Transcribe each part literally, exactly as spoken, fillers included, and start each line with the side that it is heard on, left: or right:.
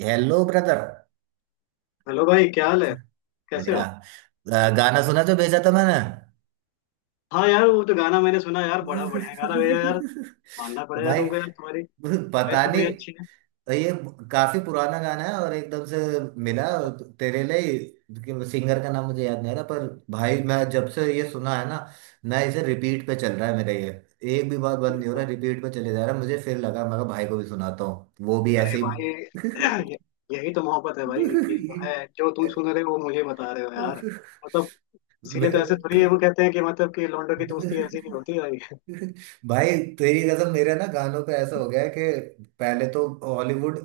right: Hello brother.
left: Hello भाई, क्या हाल है? कैसे
right: बढ़िया।
left: हो?
right: अ, गाना सुना जो भेजा था मैंने।
left: हाँ यार, वो तो गाना मैंने सुना यार, बड़ा बढ़िया गाना भैया यार। मानना पड़ेगा
right: भाई,
left: तुमको यार, तुम्हारी चॉइस
right: पता
left: तो
right: नहीं।
left: बड़ी अच्छी है।
right: ये काफी पुराना गाना है और एकदम से मिला। तेरे लिए सिंगर का नाम मुझे याद नहीं आ रहा, पर भाई मैं जब से ये सुना है ना, मैं इसे रिपीट पे चल रहा है मेरा, ये एक भी बार बंद नहीं हो रहा, रिपीट पे चले जा रहा है। मुझे फिर लगा, मैं कहा भाई को भी सुनाता हूँ, वो भी
left: अरे
right: ऐसे ही।
left: भाई, ये- यही तो मोहब्बत है भाई कि जो है, जो तुम सुन रहे हो वो मुझे बता रहे हो यार। मतलब इसीलिए तो
right: मेरे
left: ऐसे थोड़ी है, वो कहते हैं कि मतलब कि लौंडों की दोस्ती ऐसी नहीं होती भाई।
right: भाई तेरी कसम, मेरे ना गानों पे ऐसा हो गया है कि पहले तो हॉलीवुड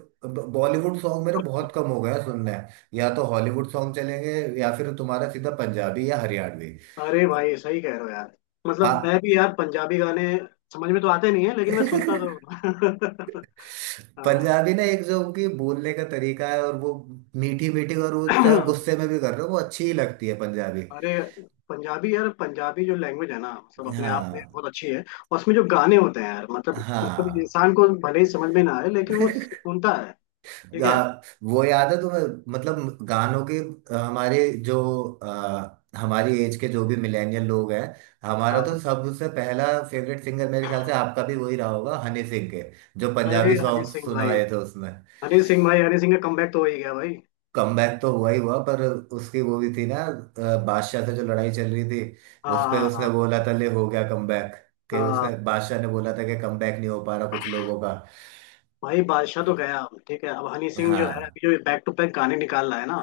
right: बॉलीवुड सॉन्ग मेरे बहुत कम हो गए हैं सुनने। हैं या तो हॉलीवुड सॉन्ग चलेंगे, या फिर तुम्हारा सीधा पंजाबी या हरियाणवी।
left: अरे भाई, सही कह रहे हो यार। मतलब मैं
right: आ-
left: भी यार पंजाबी गाने समझ में तो आते नहीं है, लेकिन मैं सुनता जरूर हूँ। हाँ।
right: पंजाबी ना, एक जो उनकी बोलने का तरीका है, और वो मीठी मीठी, और वो चाहे गुस्से में भी कर रहे हो वो अच्छी ही लगती है पंजाबी।
left: अरे पंजाबी यार, पंजाबी जो लैंग्वेज है ना, मतलब अपने आप में
right: हाँ,
left: बहुत अच्छी है, और उसमें जो गाने होते हैं यार, मतलब मतलब
right: हाँ।
left: इंसान को भले ही समझ में ना आए, लेकिन वो सुनता है। ठीक
right: गा,
left: है।
right: वो याद है तुम्हें? मतलब गानों के, अ, हमारे जो अ, हमारी एज के जो भी मिलेनियल लोग हैं, हमारा
left: हाँ।
right: तो सबसे पहला फेवरेट सिंगर, मेरे ख्याल से आपका भी वही रहा होगा, हनी सिंह के जो
left: अरे
right: पंजाबी
left: हनी
right: सॉन्ग
left: सिंह भाई,
right: सुनाए थे उसमें।
left: हनी सिंह भाई, हनी सिंह का कमबैक तो हो ही गया भाई।
right: कमबैक तो हुआ ही हुआ, पर उसकी वो भी थी ना, अ, बादशाह से जो लड़ाई चल रही थी। उस पे
left: हाँ,
right: उसने
left: हाँ,
right: बोला था, ले हो गया कमबैक।
left: हाँ,
right: के
left: हाँ।
right: उसने बादशाह ने बोला था कि कमबैक नहीं हो पा रहा कुछ लोगों का।
left: भाई बादशाह तो गया, ठीक है। अब हनी सिंह जो है
right: हाँ,
left: अभी जो बैक टू बैक गाने निकाल रहा है ना,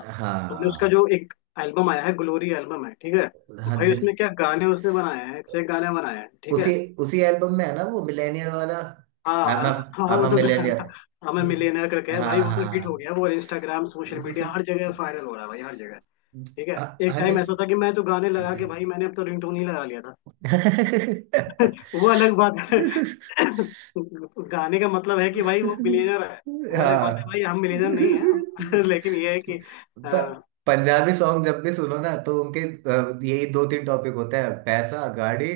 left: तुमने उसका
right: हाँ।
left: जो एक एल्बम आया है, ग्लोरी एल्बम है, ठीक है।
right: हाँ,
left: भाई
right: जिस
left: उसमें क्या गाने उसने बनाए हैं, एक से एक गाने बनाए हैं। ठीक
right: उसी
left: है।
right: उसी एल्बम में है ना वो मिलेनियर वाला?
left: हाँ,
right: आई एम
left: हाँ,
right: आई
left: हाँ, वो
right: एम
left: तो
right: मिलेनियर।
left: गाना हमें मिलियनेयर करके है भाई,
right: हाँ,
left: वो तो हिट हो
right: हाँ।
left: गया। वो इंस्टाग्राम, सोशल मीडिया, हर जगह वायरल हो रहा है भाई, हर जगह। ठीक है।
right: अ-
left: एक टाइम
right: हनी-
left: ऐसा था कि मैं तो गाने लगा के भाई, मैंने अब तो रिंगटोन ही लगा लिया था। वो अलग बात है। गाने का मतलब है कि भाई वो मिलियनेयर है, वो अलग बात है
right: हाँ।
left: भाई, हम मिलियनेयर नहीं है। लेकिन ये है कि,
right: पर पंजाबी सॉन्ग जब भी सुनो ना, तो उनके अ, यही दो तीन टॉपिक होते हैं: पैसा, गाड़ी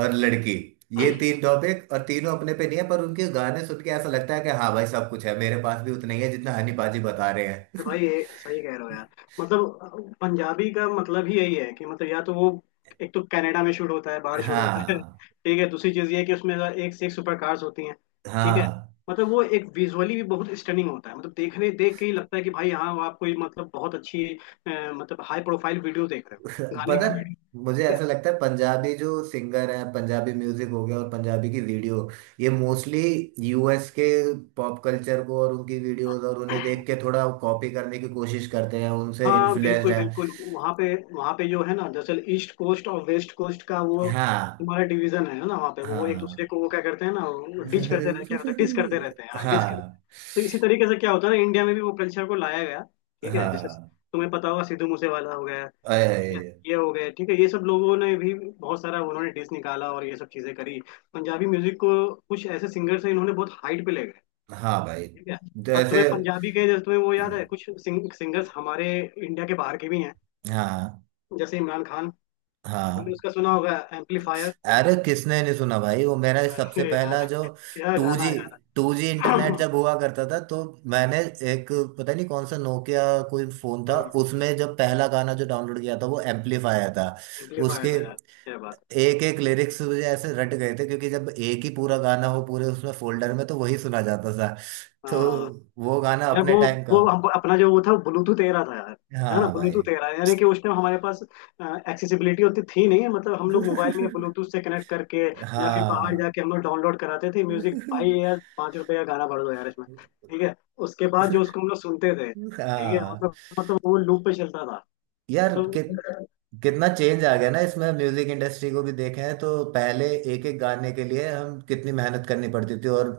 right: और लड़की। ये तीन टॉपिक, और तीनों अपने पे नहीं है, पर उनके गाने सुन के ऐसा लगता है कि हाँ भाई, सब कुछ है मेरे पास, भी उतना ही है जितना हनी पाजी बता रहे
left: तो
right: हैं।
left: भाई ये सही कह रहे हो यार। मतलब पंजाबी का मतलब ही यही है कि मतलब या तो वो, एक तो कनाडा में शूट होता है, बाहर शूट होता है।
right: हाँ,
left: ठीक है, दूसरी चीज ये है कि उसमें एक से एक सुपर कार्स होती हैं। ठीक है।
right: हाँ।
left: मतलब वो एक विजुअली भी बहुत स्टनिंग होता है, मतलब देखने, देख के ही लगता है कि भाई हाँ, आप कोई मतलब बहुत अच्छी, अ, मतलब हाई प्रोफाइल वीडियो देख रहे हो,
right: तो
left: गाने
right: पता
left: का
right: है,
left: वीडियो।
right: मुझे ऐसा
left: ठीक
right: लगता है, पंजाबी जो सिंगर है, पंजाबी म्यूजिक हो गया और पंजाबी की वीडियो, ये मोस्टली यूएस के पॉप कल्चर को और उनकी वीडियोस और उन्हें
left: है।
right: देख के थोड़ा कॉपी करने की कोशिश करते हैं, उनसे
left: हाँ
right: इन्फ्लुएंस्ड
left: बिल्कुल,
right: हैं।
left: बिल्कुल, वहाँ पे वहाँ पे जो है ना, दरअसल ईस्ट कोस्ट और वेस्ट कोस्ट का वो
right: हाँ,
left: तुम्हारा डिवीजन है ना, वहाँ पे वो एक
right: हाँ।
left: दूसरे को वो क्या करते हैं ना, डिच करते रहते हैं, क्या होता है, डिस करते रहते हैं, हाँ डिस करते
right: हाँ,
left: हैं। तो इसी तरीके से क्या होता है ना, इंडिया में भी वो कल्चर को लाया गया। ठीक है। जैसे
right: हाँ।
left: तुम्हें पता होगा, सिद्धू मूसेवाला हो गया, ठीक है,
right: अरे
left: ये हो गए, ठीक है, ये सब लोगों ने भी बहुत सारा उन्होंने डिस निकाला और ये सब चीजें करी। पंजाबी म्यूजिक को कुछ ऐसे सिंगर से इन्होंने बहुत हाइट पे ले गए।
right: हाँ भाई,
left: ठीक है। और
right: जैसे।
left: तुम्हें पंजाबी के जैसे तुम्हें वो याद है कुछ सिंग, सिंगर्स हमारे इंडिया के बाहर के भी हैं,
right: हाँ,
left: जैसे इमरान खान। तुमने
right: हाँ।
left: उसका सुना होगा, एम्पलीफायर।
right: अरे किसने नहीं सुना भाई, वो मेरा सबसे
left: अरे
right: पहला
left: यार,
right: जो
left: क्या
right: टू
left: गाना
right: जी
left: है यार।
right: टू जी इंटरनेट जब हुआ करता था, तो मैंने एक, पता नहीं कौन सा नोकिया, कोई फोन था, उसमें जब पहला गाना जो डाउनलोड किया था वो एम्पलीफायर था।
left: एम्पलीफायर
right: उसके
left: था यार, क्या बात
right: एक एक लिरिक्स मुझे ऐसे रट गए थे, क्योंकि जब एक ही पूरा गाना हो पूरे उसमें फोल्डर में, तो वही सुना जाता था।
left: है।
right: तो
left: हाँ
right: वो गाना
left: यार,
right: अपने
left: वो
right: टाइम का।
left: वो हम अपना जो वो था, ब्लूटूथ तेरह था यार। है ना,
right: हाँ
left: ब्लूटूथ
right: भाई।
left: तेरह, यानी कि उस टाइम हमारे पास एक्सेसिबिलिटी होती थी नहीं, मतलब हम लोग मोबाइल में ब्लूटूथ से कनेक्ट करके या फिर बाहर
right: हाँ।
left: जाके हम लोग डाउनलोड कराते थे म्यूजिक भाई यार, पाँच रुपए का गाना भर दो यार इसमें। ठीक है। उसके बाद जो, उसको हम लोग सुनते थे, ठीक है,
right: हाँ
left: मतलब मतलब वो लूप पे चलता था।
right: यार,
left: मतलब
right: कि, कितना चेंज आ गया ना इसमें। म्यूजिक इंडस्ट्री को भी देखें तो पहले एक एक गाने के लिए हम कितनी मेहनत करनी पड़ती थी, और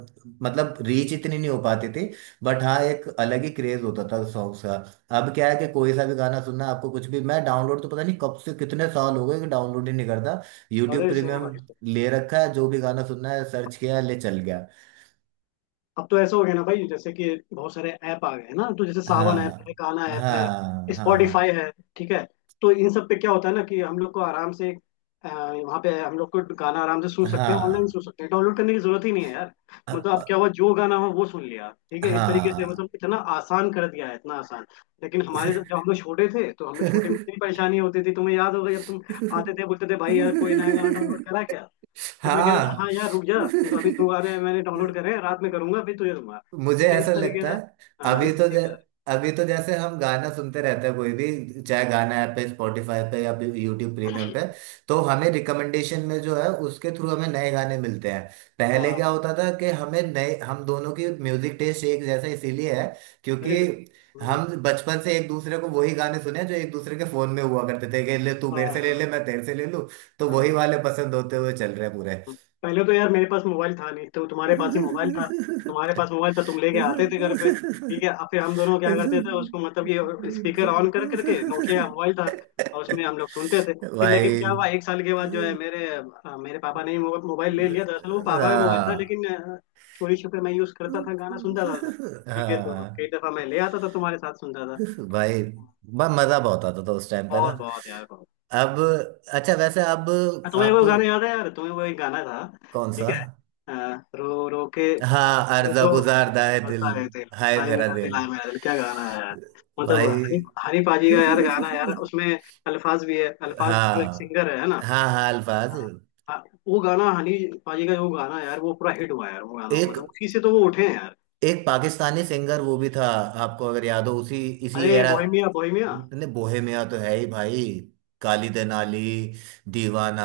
right: मतलब रीच इतनी नहीं हो पाती थी, बट हाँ एक अलग ही क्रेज होता था सॉन्ग्स का। अब क्या है कि कोई सा भी गाना सुनना है आपको, कुछ भी, मैं डाउनलोड तो पता नहीं कब से, कितने साल हो गए कि डाउनलोड ही नहीं करता। यूट्यूब
left: अरे सेम
right: प्रीमियम
left: भाई,
right: ले रखा है, जो भी गाना सुनना है सर्च किया, ले चल गया।
left: अब तो ऐसा हो गया ना भाई, जैसे कि बहुत सारे ऐप आ गए हैं ना, तो जैसे सावन ऐप है,
right: हाँ,
left: गाना ऐप है,
right: हाँ। हाँ,
left: स्पॉटिफाई है। ठीक है। तो इन सब पे क्या होता है ना, कि हम लोग को आराम से, अ, वहाँ पे हम लोग को गाना आराम से सुन सकते हैं, ऑनलाइन
right: हाँ।
left: सुन सकते हैं, डाउनलोड करने की जरूरत ही नहीं है यार। मतलब अब
right: हाँ,
left: क्या हुआ, जो गाना हो वो सुन लिया, ठीक है, इस तरीके से,
right: हाँ।
left: मतलब इतना आसान कर दिया है, इतना आसान। लेकिन हमारे जब जब हम लोग छोटे थे, तो हम लोग छोटे में
right: हाँ।
left: इतनी परेशानी होती थी, तुम्हें याद होगा जब तुम आते थे, बोलते थे भाई यार, कोई नया गाना डाउनलोड करा क्या, तो मैं कह रहा था
right: हाँ।
left: हाँ यार रुक जा, तो अभी दोबारा मैंने डाउनलोड करे हैं, रात में करूंगा फिर तुझे दूंगा।
right: मुझे
left: ठीक है, इस
right: ऐसा
left: तरीके
right: लगता
left: से।
right: है,
left: हाँ,
right: अभी
left: इस
right: तो जै,
left: तरीके से।
right: अभी तो जैसे हम गाना सुनते रहते हैं, कोई भी, चाहे गाना ऐप पे, स्पॉटिफाई पे या यूट्यूब प्रीमियम पे, तो हमें रिकमेंडेशन में जो है उसके थ्रू हमें नए गाने मिलते हैं। पहले
left: हाँ।
right: क्या होता था कि हमें नए, हम दोनों की म्यूजिक टेस्ट एक जैसा इसीलिए है क्योंकि
left: अरे बिल्कुल। हम्म।
right: हम बचपन से एक दूसरे को वही गाने सुने हैं जो एक दूसरे के फोन में हुआ करते थे कि ले तू
left: हाँ,
right: मेरे से ले
left: हाँ,
right: ले, मैं तेरे से ले लूं। तो वही
left: हाँ।
right: वाले पसंद होते हुए चल रहे हैं पूरे।
left: पहले तो यार मेरे पास मोबाइल था नहीं, तो तुम्हारे पास ही मोबाइल था। तुम्हारे पास मोबाइल था, तुम लेके आते थे घर पे,
right: भाई।
left: ठीक है। अब फिर हम दोनों क्या करते थे उसको, मतलब कि स्पीकर ऑन कर करके, नोकिया का मोबाइल था, और उसमें हम लोग सुनते थे। फिर लेकिन क्या हुआ, एक साल के बाद जो है मेरे अ, मेरे पापा ने ही मोब- मोबाइल ले लिया। दरअसल वो पापा का मोबाइल था,
right: हाँ,
left: लेकिन अ, चोरी छुपे मैं यूज करता था, गाना सुनता था उसमें। ठीक है, तो
right: हाँ
left: कई दफा मैं ले आता था तुम्हारे साथ सुनता था।
right: भाई। ब- मजा बहुत आता था उस टाइम पे ना।
left: बहुत, बहुत यार, बहुत।
right: अब, अच्छा वैसे अब
left: तुम्हें
right: आप
left: वो गाना याद है यार, तुम्हें वो एक गाना था,
right: कौन सा?
left: ठीक है, अ, रो रो के,
right: हाँ,
left: अरे
right: अर्जा
left: जो
right: गुजारदा है दिल,
left: करता है तेल,
right: हाय
left: हाय
right: मेरा
left: मेरा
right: दिल।
left: दिल, हाय मेरा दिल, क्या गाना है यार। मतलब हनी, हनी पाजी का यार गाना है यार,
right: भाई।
left: उसमें अल्फाज भी है, अल्फाज जो एक
right: हाँ,
left: सिंगर है ना।
right: हाँ। हाँ, अल्फाज।
left: हाँ, वो गाना हनी पाजी का जो गाना है यार, वो पूरा हिट हुआ है यार, वो गाना
right: एक
left: मतलब उसी से तो वो उठे हैं यार।
right: एक पाकिस्तानी सिंगर वो भी था, आपको अगर याद हो, उसी इसी
left: अरे
right: एरा
left: बोहेमिया, बोहेमिया,
right: ने। बोहेमिया तो है ही भाई, काली देनाली, दीवाना,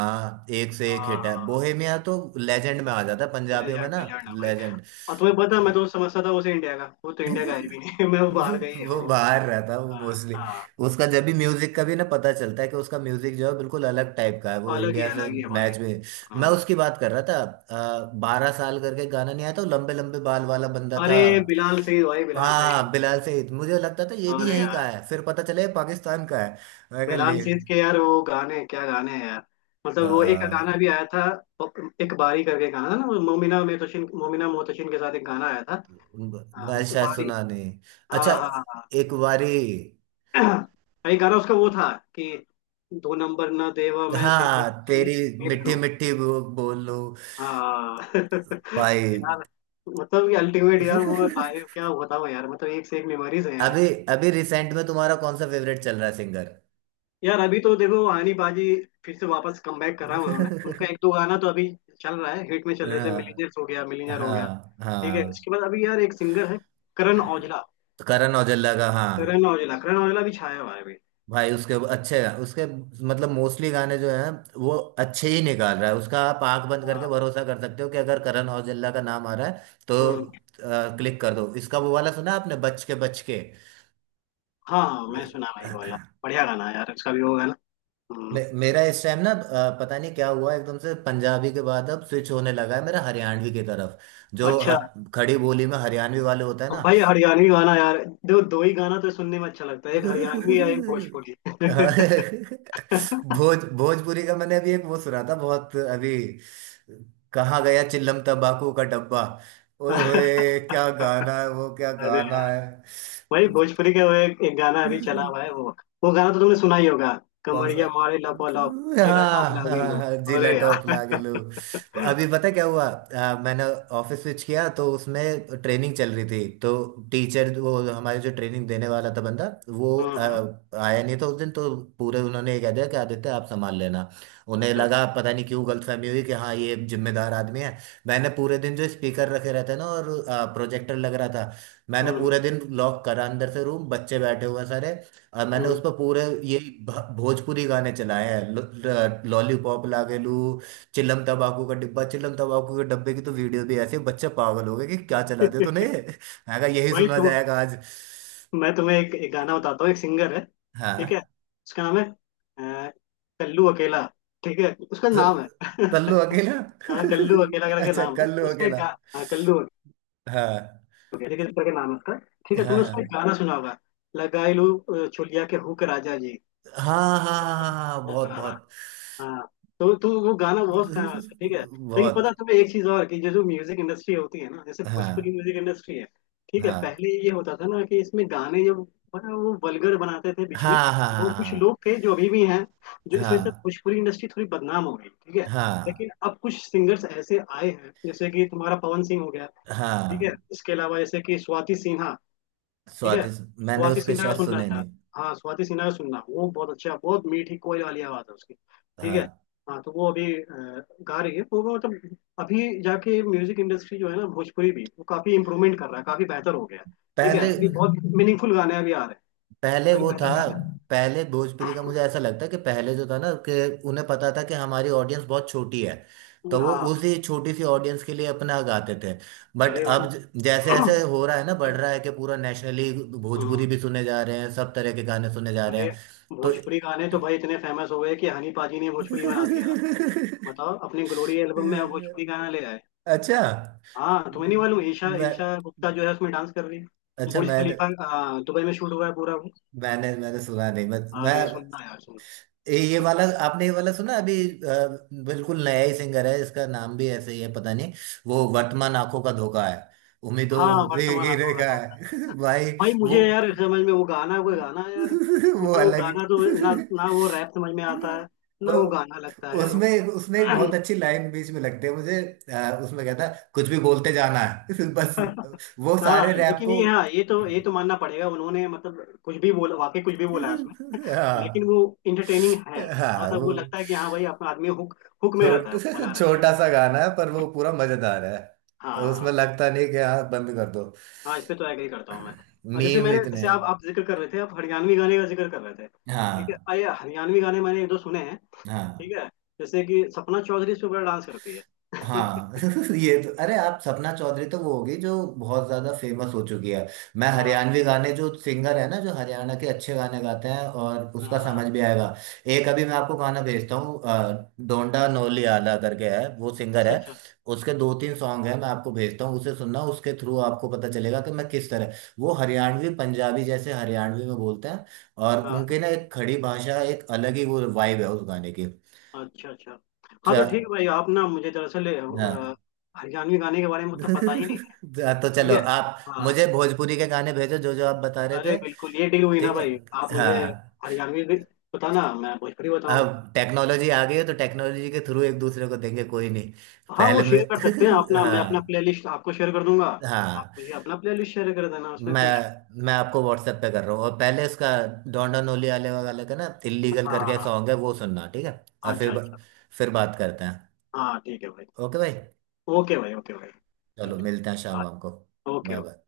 right: एक से एक हिट है।
left: हाँ।
right: बोहेमिया तो लेजेंड में आ जाता है पंजाबियों में
left: लेजेंड,
right: ना।
left: लेजेंड है भाई।
right: लेजेंड।
left: और तुम्हें पता है, मैं तो समझता था उसे इंडिया का, वो तो इंडिया का है भी नहीं। मैं वो
right: वो
left: बाहर गई है
right: वो
left: वो।
right: बाहर रहता है वो मोस्टली।
left: हाँ,
right: उसका जब भी म्यूजिक का भी ना पता चलता है, कि उसका म्यूजिक जो है बिल्कुल अलग टाइप का है वो
left: अलग ही,
right: इंडिया से
left: अलग ही है भाई।
right: मैच में। मैं
left: हाँ।
right: उसकी बात कर रहा था, बारह साल करके गाना नहीं आया था, वो लंबे लंबे बाल वाला बंदा
left: अरे
right: था।
left: बिलाल सही भाई, बिलाल सही।
right: हाँ, बिलाल सईद, मुझे लगता था ये भी
left: अरे
right: यहीं का है, फिर पता चला ये पाकिस्तान का है। मैं कहा
left: बिलाल
right: ले।
left: सेठ के यार वो गाने, क्या गाने हैं यार।
right: आ,
left: मतलब वो एक गाना भी आया था, एक बारी करके गाना था ना वो, मोमिना मोहतशिन, मोमिना मोहतशिन के साथ एक गाना आया था। हाँ,
right: मैं शायद
left: बारी।
right: सुना नहीं। अच्छा,
left: हाँ, हाँ,
right: एक बारी।
left: हाँ। एक गाना उसका वो था कि, दो नंबर ना देवा मैं तेरी
right: हाँ,
left: अच्छी
right: तेरी
left: मिल
right: मिट्टी
left: लूं।
right: मिट्टी बो- बोल लो।
left: हाँ।
right: भाई।
left: यार मतलब ये अल्टीमेट यार, वो लाइव क्या बताओ यार, मतलब एक से एक मेमोरीज है।
right: अभी, अभी रिसेंट में तुम्हारा कौन सा फेवरेट चल रहा है सिंगर?
left: यार अभी तो देखो आनी बाजी फिर से वापस कमबैक करा है उन्होंने, उनका एक दो गाना तो अभी चल रहा है, हिट में चल रहा है, जैसे
right: हाँ,
left: मिलीनियर्स हो गया, मिलीनियर हो गया।
right: हाँ।
left: ठीक है,
right: हाँ,
left: इसके बाद अभी यार एक सिंगर है, करण औजला।
right: तो करण औजला का, हाँ
left: करण औजला, करण औजला भी छाया हुआ है अभी।
right: भाई। उसके अच्छे उसके मतलब मोस्टली गाने जो हैं, वो अच्छे ही निकाल रहा है। उसका आप आंख बंद करके
left: हाँ।
right: भरोसा कर सकते हो कि अगर करण औजला का नाम आ रहा है, तो
left: हम्म।
right: क्लिक कर दो। इसका वो वाला सुना आपने, बच के बच के?
left: हाँ, हाँ, मैं सुना भाई वो वाला, बढ़िया गाना है यार इसका भी वो गाना।
right: मे,
left: हम्म।
right: मेरा इस टाइम ना, अ, पता नहीं क्या हुआ, एकदम से पंजाबी के बाद अब स्विच होने लगा है मेरा हरियाणवी की तरफ, जो ह,
left: अच्छा।
right: खड़ी बोली में हरियाणवी वाले होता है
left: अब
right: ना।
left: भाई हरियाणवी गाना यार, देखो दो ही गाना तो सुनने में अच्छा लगता है, एक हरियाणवी या एक भोजपुरी।
right: भोज भोजपुरी का मैंने अभी एक वो सुना था बहुत अभी, कहाँ गया चिल्लम तंबाकू का डब्बा। ओए होए, क्या गाना है वो, क्या
left: अरे
right: गाना
left: यार,
right: है।
left: भाई भोजपुरी का वो एक, एक गाना अभी चला हुआ है वो। वो गाना तो तुमने सुना ही होगा,
right: कौन
left: कमरिया
right: सा?
left: मारे लपो लप, जिला
right: हाँ,
left: टॉप लागे लो,
right: हाँ, जिला
left: अरे
right: टॉप
left: यार।
right: लागलू। अभी पता क्या हुआ, आ, मैंने ऑफिस स्विच किया, तो उसमें ट्रेनिंग चल रही थी, तो टीचर वो हमारे जो ट्रेनिंग देने वाला था बंदा वो,
left: हम्म।
right: आ,
left: हम्म।
right: आया नहीं था उस दिन, तो पूरे उन्होंने ये कह दिया कि आदित्य आप संभाल लेना। उन्हें
left: अच्छा।
right: लगा पता नहीं क्यों, गलतफहमी हुई कि हाँ ये जिम्मेदार आदमी है। मैंने पूरे दिन, जो स्पीकर रखे रहते हैं ना, और प्रोजेक्टर लग रहा था, मैंने पूरे
left: हम्म।
right: दिन लॉक करा अंदर से रूम, बच्चे बैठे हुए हैं सारे, और मैंने उस
left: हम्म।
right: पर पूरे ये भ- भोजपुरी गाने चलाए हैं। लॉलीपॉप लागे लू, चिलम तंबाकू का डिब्बा, चिलम तंबाकू के डब्बे की तो वीडियो भी, ऐसे बच्चे पागल हो गए कि क्या चला दिया तूने, मैं कहा यही
left: भाई।
right: सुना
left: तुम,
right: जाएगा आज।
left: मैं तुम्हें एक, एक गाना बताता हूँ, एक सिंगर है, ठीक है,
right: हाँ,
left: उसका नाम है, अ, कल्लू अकेला, ठीक है, उसका
right: तो
left: नाम है।
right: कल्लू अकेला।
left: हाँ, कल्लू अकेला करके
right: अच्छा,
left: नाम है
right: कल्लू
left: उसका, एक
right: अकेला।
left: गा, हाँ, कल्लू
right: हाँ,
left: अकेला, ठीक है, इस तरह के नाम है उसका। ठीक है,
right: हाँ,
left: तुमने उसका एक
right: हाँ,
left: गाना सुना होगा, लगाई लू अ, चोलिया के हुक राजा जी।
right: हाँ, हाँ, हाँ, हाँ, हाँ, हाँ, बहुत बहुत।
left: हाँ, तो तो वो गाना बहुत फेमस है, ठीक है। लेकिन पता है
right: बहुत।
left: तुम्हें एक चीज और, कि जो जो म्यूजिक इंडस्ट्री होती है ना, जैसे
right: हाँ,
left: भोजपुरी म्यूजिक इंडस्ट्री है, ठीक है,
right: हाँ,
left: पहले ये होता था ना कि इसमें गाने जब, बड़ा वो वल्गर बनाते थे, बीच में
right: हाँ, हाँ,
left: वो कुछ लोग
right: हाँ,
left: थे जो अभी भी हैं, जो इस वजह से
right: हाँ,
left: भोजपुरी इंडस्ट्री थोड़ी बदनाम हो गई। ठीक है, लेकिन
right: हाँ,
left: अब कुछ सिंगर्स ऐसे आए हैं जैसे कि तुम्हारा पवन सिंह हो गया,
right: हाँ,
left: ठीक है,
right: हाँ,
left: इसके अलावा जैसे कि स्वाति सिन्हा, ठीक है।
right: स्वादिष्ट। मैंने
left: स्वाति
right: उसके
left: सिन्हा का
right: शायद
left: सुनना है
right: सुने
left: यार,
right: नहीं।
left: हाँ, स्वाति सिन्हा का सुनना, वो बहुत अच्छा, बहुत मीठी कोयल वाली आवाज है उसकी। ठीक है,
right: हाँ।
left: हाँ तो वो अभी अ, गा रही है वो, वो मतलब अभी जाके म्यूजिक इंडस्ट्री जो है ना, भोजपुरी भी वो काफी इम्प्रूवमेंट कर रहा है, काफी बेहतर हो गया है। ठीक है,
right: पहले,
left: अभी बहुत मीनिंगफुल गाने अभी आ रहे हैं,
right: पहले
left: अभी
right: वो था,
left: बेहतर गाने आ रहे
right: पहले भोजपुरी का मुझे ऐसा लगता है कि पहले जो था ना, कि उन्हें पता था कि हमारी ऑडियंस बहुत छोटी है,
left: हैं।
right: तो वो
left: हाँ।
right: उसी छोटी सी ऑडियंस के लिए अपना गाते थे। बट
left: अरे
right: अब
left: भाई,
right: ज- जैसे ऐसे हो रहा है ना, बढ़ रहा है, कि पूरा नेशनली
left: हाँ,
right: भोजपुरी भी सुने जा रहे हैं, सब तरह के गाने सुने जा रहे
left: अरे
right: हैं, तो।
left: भोजपुरी गाने तो भाई इतने फेमस हो गए कि हनी पाजी ने भोजपुरी बना दिया। बताओ अपने ग्लोरी एल्बम में भोजपुरी गाना ले आए।
right: अच्छा
left: हाँ, तुम्हें नहीं मालूम, ईशा,
right: मैं
left: ईशा गुप्ता जो है उसमें डांस कर रही है,
right: अच्छा
left: बुर्ज
right: मैं
left: खलीफा आ, दुबई में शूट हुआ है पूरा वो।
right: मैंने मैंने सुना नहीं, मैं, मैं
left: अरे सुनना यार, सुनना।
right: ये ये वाला आपने ये वाला सुना अभी? अ, बिल्कुल नया ही सिंगर है, इसका नाम भी ऐसे ही है, पता नहीं। वो वर्तमान आंखों का धोखा है,
left: हाँ,
right: उम्मीदों से
left: वर्तमान
right: गिरे
left: आंखों का
right: का
left: धोखा,
right: है। भाई
left: भाई
right: वो।
left: मुझे यार समझ में, वो गाना, वो गाना यार
right: वो
left: मतलब, वो
right: अलग ही।
left: गाना तो ना ना, वो रैप समझ में आता है,
right: वो
left: ना वो गाना लगता है यार।
right: उसमें उसमें एक बहुत अच्छी लाइन बीच में लगती है मुझे, अ, उसमें कहता है, कुछ भी बोलते जाना है। बस, वो
left: हाँ,
right: सारे रैप
left: लेकिन
right: को।
left: ये हाँ, ये तो, ये तो मानना पड़ेगा उन्होंने, मतलब कुछ भी बोला, वाकई कुछ भी बोला है उसमें, लेकिन
right: हाँ,
left: वो इंटरटेनिंग है, थोड़ा
right: हाँ।
left: सा वो
right: वो
left: लगता है कि हाँ भाई अपना आदमी हुक, हुक में रहता
right: छोट
left: है, बना रहता
right: छोटा
left: है।
right: सा गाना है, पर वो पूरा मजेदार है।
left: हाँ,
right: उसमें
left: हाँ।
right: लगता नहीं कि हाँ बंद कर दो।
left: हाँ, इस पे तो एग्री करता हूँ मैं। और जैसे
right: मीम
left: मैंने,
right: इतने
left: जैसे आप
right: हैं।
left: आप जिक्र कर रहे थे, आप हरियाणवी गाने का जिक्र कर रहे थे, ठीक है,
right: हाँ,
left: अरे हरियाणवी गाने मैंने एक दो सुने हैं,
right: हाँ,
left: ठीक है, जैसे कि सपना चौधरी, इस पे बड़ा डांस करती है।
right: हाँ। ये तो, अरे आप सपना चौधरी, तो वो होगी जो बहुत ज्यादा फेमस हो चुकी है। मैं
left: हाँ,
right: हरियाणवी गाने जो सिंगर है ना, जो हरियाणा के अच्छे गाने गाते हैं, और
left: हाँ,
right: उसका समझ
left: हाँ।
right: भी आएगा। एक अभी मैं आपको गाना भेजता हूँ, अ, डोंडा नोली आला करके है वो सिंगर।
left: अच्छा,
right: है,
left: अच्छा।
right: उसके दो तीन सॉन्ग है, मैं आपको भेजता हूँ, उसे सुनना, उसके थ्रू आपको पता चलेगा कि मैं किस तरह, वो हरियाणवी पंजाबी जैसे हरियाणवी में बोलते हैं, और
left: हाँ,
right: उनके ना एक खड़ी भाषा, एक अलग ही वो वाइब है उस गाने की।
left: अच्छा, अच्छा। हाँ
right: च-
left: तो ठीक है भाई, आप ना मुझे दरअसल, अ,
right: हाँ।
left: हरियाणवी गाने के बारे में उतना पता ही नहीं है।
right: तो
left: ठीक
right: चलो,
left: है।
right: आप
left: हाँ,
right: मुझे भोजपुरी के गाने भेजो जो जो आप बता रहे
left: अरे
right: थे।
left: बिल्कुल, ये डील हुई ना
right: ठीक है।
left: भाई, आप मुझे
right: हाँ,
left: हरियाणवी भी बताना, मैं भोजपुरी
right: अब
left: बताऊंगा।
right: टेक्नोलॉजी आ गई है, तो टेक्नोलॉजी के थ्रू एक दूसरे को देंगे, कोई नहीं।
left: हाँ, वो
right: पहले मैं।
left: शेयर कर सकते हैं अपना, मैं अपना
right: हाँ,
left: प्लेलिस्ट आपको शेयर कर दूंगा, आप
right: हाँ।
left: मुझे अपना प्लेलिस्ट शेयर कर देना, उसमें कोई।
right: मैं मैं आपको व्हाट्सएप पे कर रहा हूँ, और पहले इसका, डोंडा नोली आले वाले का ना, इल्लीगल करके
left: हाँ।
right: सॉन्ग है, वो सुनना ठीक है, और फिर
left: अच्छा,
right: ब-
left: अच्छा।
right: फिर बात करते हैं।
left: हाँ, ठीक है भाई।
right: ओके भाई।
left: ओके भाई। ओके भाई।
right: चलो मिलते हैं शाम वाम को। Bye
left: okay.
right: बाय।